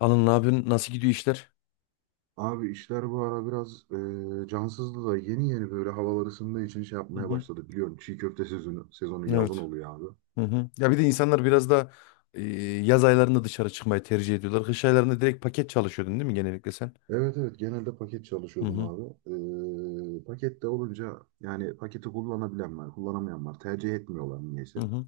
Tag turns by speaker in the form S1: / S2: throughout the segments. S1: Alın ne yapıyorsun? Nasıl gidiyor işler?
S2: Abi işler bu ara biraz cansızdı da yeni yeni böyle havalar ısındığı için şey
S1: Hı
S2: yapmaya
S1: hı.
S2: başladı. Biliyorum çiğ köfte sezonu, sezonu yazın
S1: Evet.
S2: oluyor abi.
S1: Hı hı. Ya bir de insanlar biraz da e, yaz aylarında dışarı çıkmayı tercih ediyorlar. Kış aylarında direkt paket çalışıyordun değil mi genellikle sen?
S2: Evet, evet, genelde paket
S1: Hı
S2: çalışıyordum
S1: hı.
S2: abi. Pakette olunca yani paketi kullanabilen var, kullanamayan var. Tercih etmiyorlar
S1: Hı
S2: niyeyse.
S1: hı.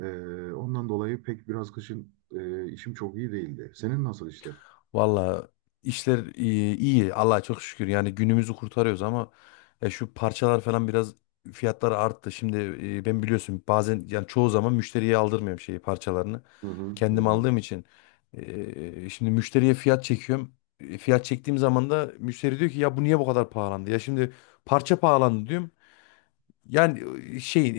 S2: E, Ondan dolayı pek biraz kışın işim çok iyi değildi. Senin nasıl işler?
S1: Valla işler iyi, iyi. Allah'a çok şükür. Yani günümüzü kurtarıyoruz ama ya şu parçalar falan biraz fiyatları arttı. Şimdi ben biliyorsun bazen yani çoğu zaman müşteriye aldırmıyorum şeyi parçalarını.
S2: Hı hı hı,
S1: Kendim
S2: hı.
S1: aldığım için şimdi müşteriye fiyat çekiyorum. Fiyat çektiğim zaman da müşteri diyor ki ya bu niye bu kadar pahalandı? Ya şimdi parça pahalandı diyorum. Yani şey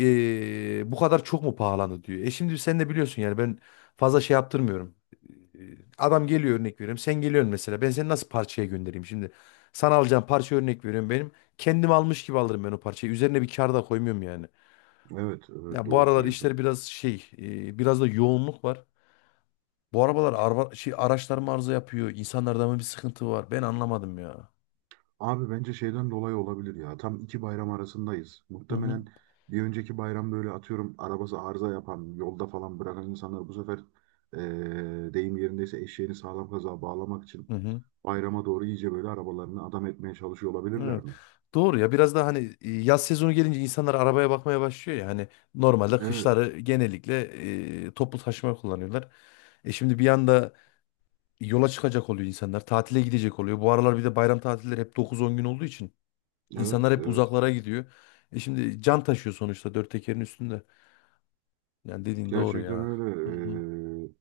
S1: bu kadar çok mu pahalandı diyor. E şimdi sen de biliyorsun yani ben fazla şey yaptırmıyorum. E, Adam geliyor örnek veriyorum. Sen geliyorsun mesela. Ben seni nasıl parçaya göndereyim şimdi? Sana alacağım parça örnek veriyorum benim. Kendim almış gibi alırım ben o parçayı. Üzerine bir kar da koymuyorum yani.
S2: Evet, evet,
S1: Ya bu
S2: doğru
S1: aralar
S2: söylüyorsun.
S1: işler biraz şey biraz da yoğunluk var. Bu arabalar araba, şey, araçlar mı arıza yapıyor? İnsanlarda mı bir sıkıntı var? Ben anlamadım ya.
S2: Abi bence şeyden dolayı olabilir ya. Tam iki bayram arasındayız.
S1: Hı hı.
S2: Muhtemelen bir önceki bayram böyle atıyorum arabası arıza yapan, yolda falan bırakan insanlar bu sefer deyim yerindeyse eşeğini sağlam kazığa bağlamak için
S1: Hı hı.
S2: bayrama doğru iyice böyle arabalarını adam etmeye çalışıyor olabilirler
S1: Evet.
S2: mi?
S1: Doğru ya biraz daha hani yaz sezonu gelince insanlar arabaya bakmaya başlıyor ya hani normalde
S2: Evet,
S1: kışları genellikle toplu taşıma kullanıyorlar. E şimdi bir anda yola çıkacak oluyor insanlar tatile gidecek oluyor. Bu aralar bir de bayram tatilleri hep 9-10 gün olduğu için
S2: evet,
S1: insanlar hep
S2: evet.
S1: uzaklara gidiyor. E şimdi can taşıyor sonuçta dört tekerin üstünde. Yani dediğin doğru
S2: Gerçekten
S1: ya. Hı hı.
S2: öyle. Eee,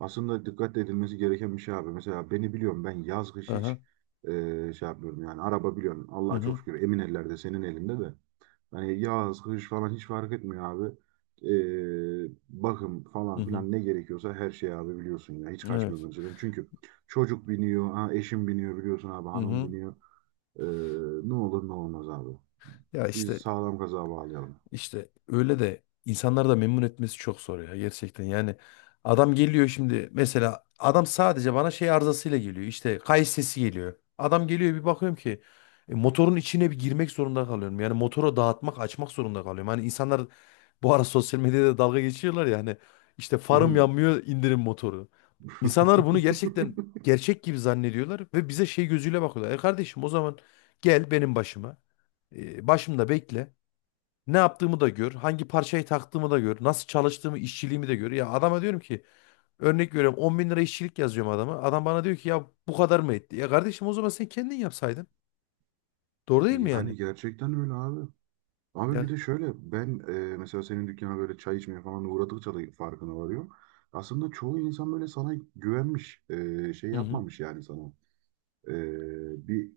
S2: Aslında dikkat edilmesi gereken bir şey abi. Mesela beni biliyorum, ben yaz kış
S1: Aha.
S2: hiç şey yapmıyorum yani. Araba biliyorum, Allah'a çok şükür, emin ellerde, senin elinde de. Hani yaz, kış falan hiç fark etmiyor abi. Bakım
S1: Hı
S2: falan
S1: hı.
S2: filan ne gerekiyorsa her şey abi biliyorsun ya. Hiç
S1: Hı hı.
S2: kaçmıyor
S1: Evet.
S2: önceden. Çünkü çocuk biniyor, ha, eşim biniyor biliyorsun abi,
S1: Hı
S2: hanım
S1: hı.
S2: biniyor. Ee, Ne olur ne olmaz abi.
S1: Ya
S2: Biz
S1: işte
S2: sağlam kaza bağlayalım.
S1: İşte öyle de insanları da memnun etmesi çok zor ya gerçekten. Yani adam geliyor şimdi mesela adam sadece bana şey arızasıyla geliyor. İşte kayış sesi geliyor. Adam geliyor bir bakıyorum ki motorun içine bir girmek zorunda kalıyorum. Yani motoru dağıtmak, açmak zorunda kalıyorum. Hani insanlar bu ara sosyal medyada dalga geçiyorlar ya hani işte farım yanmıyor indirin motoru. İnsanlar bunu gerçekten gerçek gibi zannediyorlar ve bize şey gözüyle bakıyorlar. E kardeşim o zaman gel benim başıma. Başımda bekle. Ne yaptığımı da gör. Hangi parçayı taktığımı da gör. Nasıl çalıştığımı, işçiliğimi de gör. Ya adama diyorum ki örnek veriyorum 10 bin lira işçilik yazıyorum adama. Adam bana diyor ki ya bu kadar mı etti? Ya kardeşim o zaman sen kendin yapsaydın. Doğru değil mi yani?
S2: Yani gerçekten öyle abi. Abi bir
S1: Ya.
S2: de şöyle, ben mesela senin dükkana böyle çay içmeye falan uğradıkça da farkına varıyorum. Aslında çoğu insan böyle sana güvenmiş, şey
S1: Hı hı.
S2: yapmamış yani sana. Bir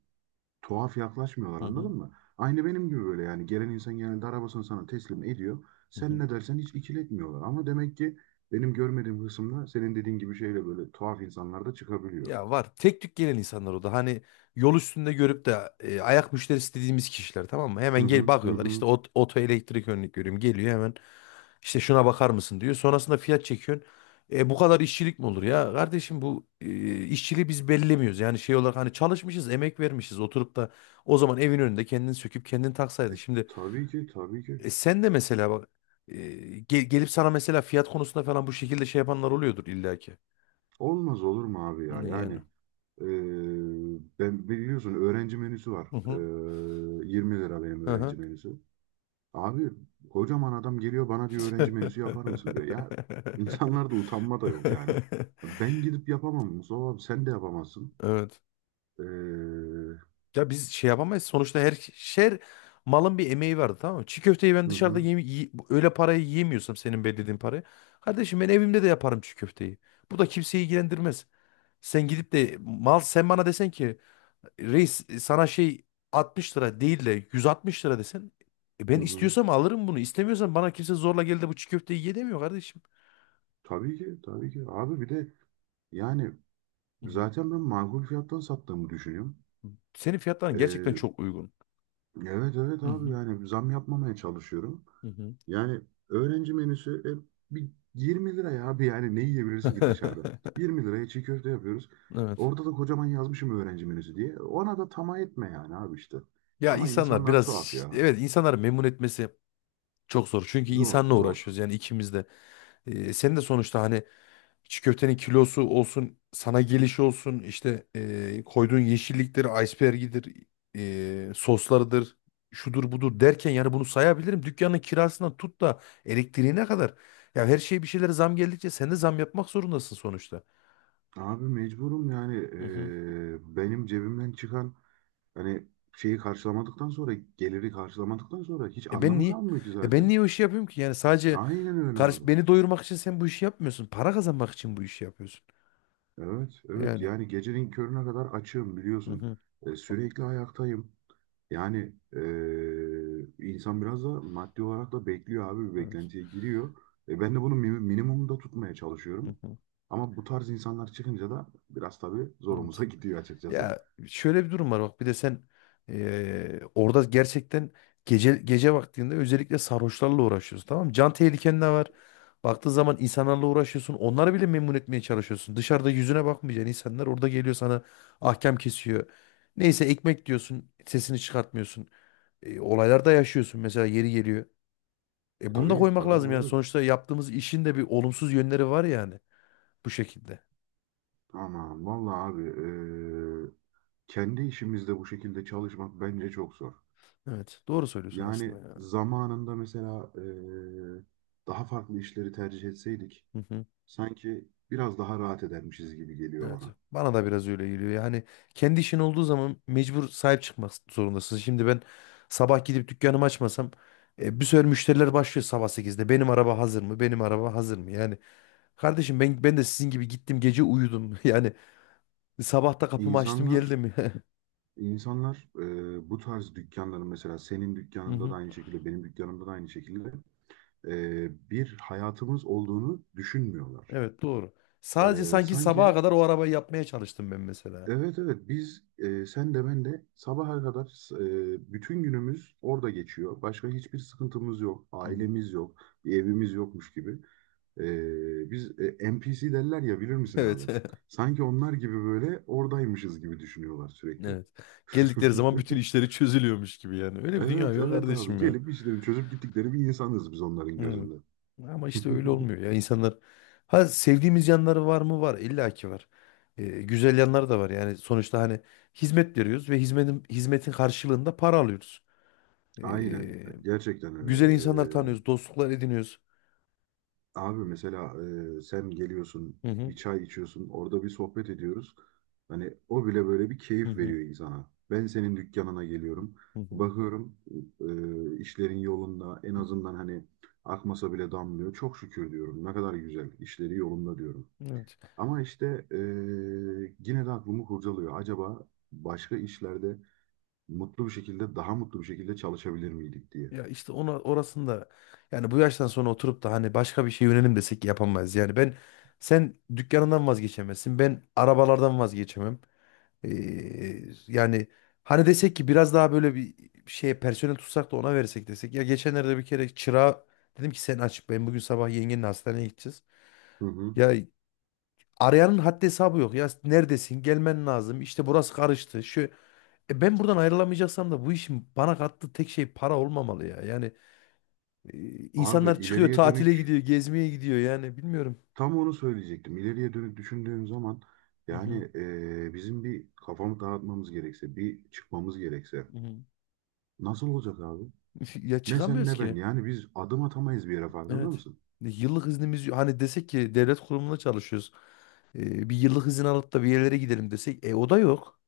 S2: tuhaf yaklaşmıyorlar,
S1: Hı
S2: anladın
S1: hı.
S2: mı? Aynı benim gibi böyle, yani gelen insan genelde arabasını sana teslim ediyor.
S1: Hı
S2: Sen
S1: hı.
S2: ne dersen hiç ikiletmiyorlar. Ama demek ki benim görmediğim kısımda senin dediğin gibi şeyle böyle tuhaf insanlar da çıkabiliyor.
S1: Ya var. Tek tük gelen insanlar o da. Hani yol üstünde görüp de ayak müşterisi dediğimiz kişiler tamam mı? Hemen
S2: Hı
S1: gel
S2: hı hı
S1: bakıyorlar. İşte
S2: hı.
S1: ot, oto elektrik örnek görüyorum. Geliyor hemen. İşte şuna bakar mısın diyor. Sonrasında fiyat çekiyorsun. Bu kadar işçilik mi olur ya? Kardeşim bu işçiliği biz belirlemiyoruz. Yani şey olarak hani çalışmışız, emek vermişiz. Oturup da o zaman evin önünde kendini söküp kendini taksaydın.
S2: E,
S1: Şimdi
S2: tabii ki, tabii ki.
S1: sen de mesela bak e, gelip sana mesela fiyat konusunda falan bu şekilde şey yapanlar oluyordur illaki.
S2: Olmaz olur mu abi ya? Yani
S1: Yani.
S2: e, ben biliyorsun öğrenci menüsü var.
S1: Hı
S2: E,
S1: hı.
S2: 20 lira benim
S1: Hı
S2: öğrenci
S1: hı.
S2: menüsü. Abi kocaman adam geliyor bana, diyor öğrenci menüsü yapar mısın diyor. Ya insanlarda utanma da yok yani. Ben gidip yapamam, Mustafa abi sen de yapamazsın.
S1: Evet.
S2: Ee, hı
S1: Ya biz şey yapamayız. Sonuçta her şer malın bir emeği vardı tamam mı? Çiğ köfteyi ben dışarıda
S2: hı,
S1: öyle parayı yiyemiyorsam senin belirlediğin parayı. Kardeşim ben evimde de yaparım çiğ köfteyi. Bu da kimseyi ilgilendirmez. Sen gidip de mal sen bana desen ki reis sana şey 60 lira değil de 160 lira desen
S2: hı
S1: ben
S2: hı.
S1: istiyorsam alırım bunu. İstemiyorsam bana kimse zorla geldi bu çiğ köfteyi ye demiyor kardeşim.
S2: Tabii ki, tabii ki abi, bir de yani
S1: Hı hı.
S2: zaten ben makul fiyattan sattığımı düşünüyorum.
S1: Senin fiyatların gerçekten
S2: Ee,
S1: çok uygun.
S2: evet, evet
S1: Hı
S2: abi
S1: hı.
S2: yani zam yapmamaya çalışıyorum.
S1: Hı hı.
S2: Yani öğrenci menüsü bir 20 lira ya abi, yani ne yiyebilirsin ki dışarıda? 20 liraya çiğ köfte yapıyoruz.
S1: Evet.
S2: Orada da kocaman yazmışım öğrenci menüsü diye. Ona da tamah etme yani abi işte.
S1: Ya
S2: Ama
S1: insanlar
S2: insanlar
S1: biraz
S2: tuhaf ya.
S1: evet insanları memnun etmesi çok zor. Çünkü
S2: Zor
S1: insanla
S2: zor.
S1: uğraşıyoruz yani ikimiz de. Sen de sonuçta hani çiğ köftenin kilosu olsun, sana gelişi olsun, işte koyduğun yeşillikleri, iceberg'idir, soslarıdır, şudur budur derken yani bunu sayabilirim. Dükkanın kirasından tut da elektriğine kadar. Ya her şeye bir şeylere zam geldikçe sen de zam yapmak zorundasın sonuçta.
S2: Abi mecburum yani,
S1: Hı hı.
S2: benim cebimden çıkan hani şeyi karşılamadıktan sonra, geliri karşılamadıktan sonra hiç
S1: E ben
S2: anlamı
S1: niye?
S2: kalmıyor ki
S1: E ben
S2: zaten.
S1: niye o işi yapıyorum ki? Yani sadece
S2: Aynen öyle
S1: Karış
S2: abi.
S1: beni doyurmak için sen bu işi yapmıyorsun. Para kazanmak için bu işi yapıyorsun.
S2: Evet, evet.
S1: Yani.
S2: Yani gecenin körüne kadar açığım
S1: Hı
S2: biliyorsun.
S1: hı.
S2: Sürekli ayaktayım. Yani insan biraz da maddi olarak da bekliyor abi, bir
S1: Evet.
S2: beklentiye giriyor. Ben de bunu minimumda tutmaya
S1: Hı
S2: çalışıyorum.
S1: hı.
S2: Ama bu tarz insanlar çıkınca da biraz tabii zorumuza
S1: Evet.
S2: gidiyor açıkçası.
S1: Ya şöyle bir durum var bak bir de sen orada gerçekten gece gece vaktinde özellikle sarhoşlarla uğraşıyorsun tamam mı? Can tehliken de var. Baktığın zaman insanlarla uğraşıyorsun. Onları bile memnun etmeye çalışıyorsun. Dışarıda yüzüne bakmayacaksın insanlar orada geliyor sana ahkam kesiyor. Neyse ekmek diyorsun sesini çıkartmıyorsun. Olaylar da yaşıyorsun mesela yeri geliyor. E bunu da
S2: Tabii,
S1: koymak
S2: tabii
S1: lazım yani.
S2: abi.
S1: Sonuçta yaptığımız işin de bir olumsuz yönleri var yani bu şekilde.
S2: Aman vallahi abi, e, kendi işimizde bu şekilde çalışmak bence çok zor.
S1: Evet, doğru söylüyorsun aslında
S2: Yani
S1: ya.
S2: zamanında mesela daha farklı işleri tercih etseydik
S1: Hı hı.
S2: sanki biraz daha rahat edermişiz gibi geliyor
S1: Evet.
S2: bana.
S1: Bana da biraz öyle geliyor. Yani kendi işin olduğu zaman mecbur sahip çıkmak zorundasın. Şimdi ben sabah gidip dükkanımı açmasam bir sürü müşteriler başlıyor sabah 8'de. Benim araba hazır mı? Benim araba hazır mı? Yani kardeşim ben de sizin gibi gittim gece uyudum. Yani sabah da kapımı açtım
S2: İnsanlar
S1: geldim.
S2: insanlar bu tarz dükkanların, mesela senin
S1: Hı
S2: dükkanında
S1: hı.
S2: da aynı şekilde, benim dükkanımda da aynı şekilde bir hayatımız olduğunu düşünmüyorlar.
S1: Evet doğru. Sadece sanki sabaha
S2: Sanki
S1: kadar o arabayı yapmaya çalıştım ben mesela.
S2: evet, evet, biz sen de ben de sabaha kadar, bütün günümüz orada geçiyor. Başka hiçbir sıkıntımız yok,
S1: Hı hı.
S2: ailemiz yok, bir evimiz yokmuş gibi. Biz NPC derler ya, bilir misin abi?
S1: Evet.
S2: Sanki onlar gibi böyle oradaymışız gibi düşünüyorlar sürekli.
S1: Evet. Geldikleri zaman bütün işleri çözülüyormuş gibi yani. Öyle bir dünya
S2: Evet,
S1: yok
S2: evet abi,
S1: kardeşim ya.
S2: gelip işlerini çözüp gittikleri bir insanız biz onların
S1: Evet.
S2: gözünde.
S1: Ama işte öyle olmuyor ya. İnsanlar ha sevdiğimiz yanları var mı? Var. İlla ki var. Güzel yanları da var. Yani sonuçta hani hizmet veriyoruz ve hizmetin karşılığında para alıyoruz.
S2: Aynen,
S1: Ee,
S2: gerçekten öyle.
S1: Güzel insanlar tanıyoruz, dostluklar ediniyoruz.
S2: Abi mesela sen geliyorsun
S1: Hı hı.
S2: bir çay içiyorsun, orada bir sohbet ediyoruz. Hani o bile böyle bir
S1: Hı
S2: keyif
S1: hı.
S2: veriyor insana. Ben senin dükkanına geliyorum.
S1: Hı hı.
S2: Bakıyorum işlerin yolunda, en azından hani akmasa bile damlıyor. Çok şükür diyorum, ne kadar güzel, işleri yolunda diyorum.
S1: Evet.
S2: Ama işte yine de aklımı kurcalıyor. Acaba başka işlerde mutlu bir şekilde, daha mutlu bir şekilde çalışabilir miydik diye.
S1: Ya işte ona orasında yani bu yaştan sonra oturup da hani başka bir şey yönelim desek yapamayız. Yani ben sen dükkanından vazgeçemezsin. Ben arabalardan vazgeçemem. Yani hani desek ki biraz daha böyle bir şey personel tutsak da ona versek desek. Ya geçenlerde bir kere çırağa dedim ki sen aç ben bugün sabah yengenle hastaneye gideceğiz.
S2: Hı hı.
S1: Ya arayanın haddi hesabı yok. Ya neredesin? Gelmen lazım. İşte burası karıştı. Şu e Ben buradan ayrılamayacaksam da bu işin bana kattığı tek şey para olmamalı ya. Yani
S2: Abi
S1: insanlar çıkıyor,
S2: ileriye
S1: tatile
S2: dönük
S1: gidiyor, gezmeye gidiyor yani bilmiyorum.
S2: tam onu söyleyecektim. İleriye dönük düşündüğüm zaman,
S1: Hı hı,
S2: yani bizim bir kafamı dağıtmamız gerekse, bir çıkmamız gerekse
S1: hı hı.
S2: nasıl olacak abi?
S1: Ya
S2: Ne sen
S1: çıkamıyoruz
S2: ne ben,
S1: ki.
S2: yani biz adım atamayız bir yere, farkında
S1: Evet.
S2: mısın?
S1: Yıllık iznimiz hani desek ki devlet kurumunda çalışıyoruz. Bir yıllık izin alıp da bir yerlere gidelim desek e o da yok.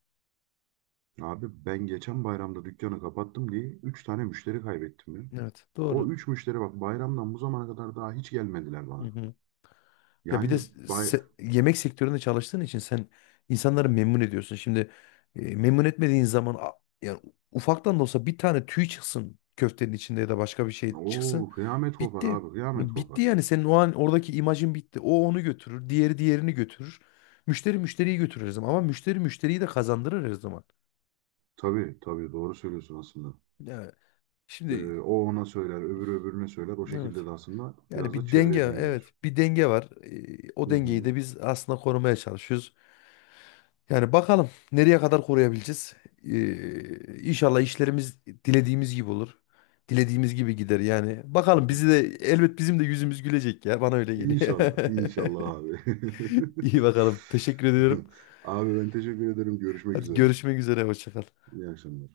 S2: Abi ben geçen bayramda dükkanı kapattım diye 3 tane müşteri kaybettim ya.
S1: Evet,
S2: O
S1: doğru.
S2: 3 müşteri bak, bayramdan bu zamana kadar daha hiç gelmediler bana.
S1: Ya bir de
S2: Yani bay...
S1: yemek sektöründe çalıştığın için sen insanları memnun ediyorsun. Şimdi memnun etmediğin zaman yani ufaktan da olsa bir tane tüy çıksın köftenin içinde ya da başka bir şey çıksın.
S2: Oo, kıyamet kopar
S1: Bitti.
S2: abi, kıyamet
S1: Bitti
S2: kopar.
S1: yani senin o an oradaki imajın bitti. O onu götürür, diğeri diğerini götürür. Müşteri müşteriyi götürür her zaman ama müşteri müşteriyi de kazandırır her zaman.
S2: Tabii, tabii, doğru söylüyorsun aslında.
S1: Ya şimdi
S2: O ona söyler, öbürü öbürüne söyler. O şekilde
S1: evet.
S2: de aslında
S1: Yani
S2: biraz da
S1: bir
S2: çevre
S1: denge
S2: edinilir.
S1: evet bir denge var. O
S2: Hı
S1: dengeyi
S2: hı.
S1: de biz aslında korumaya çalışıyoruz. Yani bakalım nereye kadar koruyabileceğiz. İnşallah işlerimiz dilediğimiz gibi olur. Dilediğimiz gibi gider yani. Bakalım bizi de elbet bizim de yüzümüz gülecek ya. Bana öyle geliyor.
S2: İnşallah, inşallah abi.
S1: İyi bakalım. Teşekkür ediyorum.
S2: Abi ben teşekkür ederim. Görüşmek
S1: Hadi
S2: üzere.
S1: görüşmek üzere. Hoşça kal.
S2: İyi akşamlar.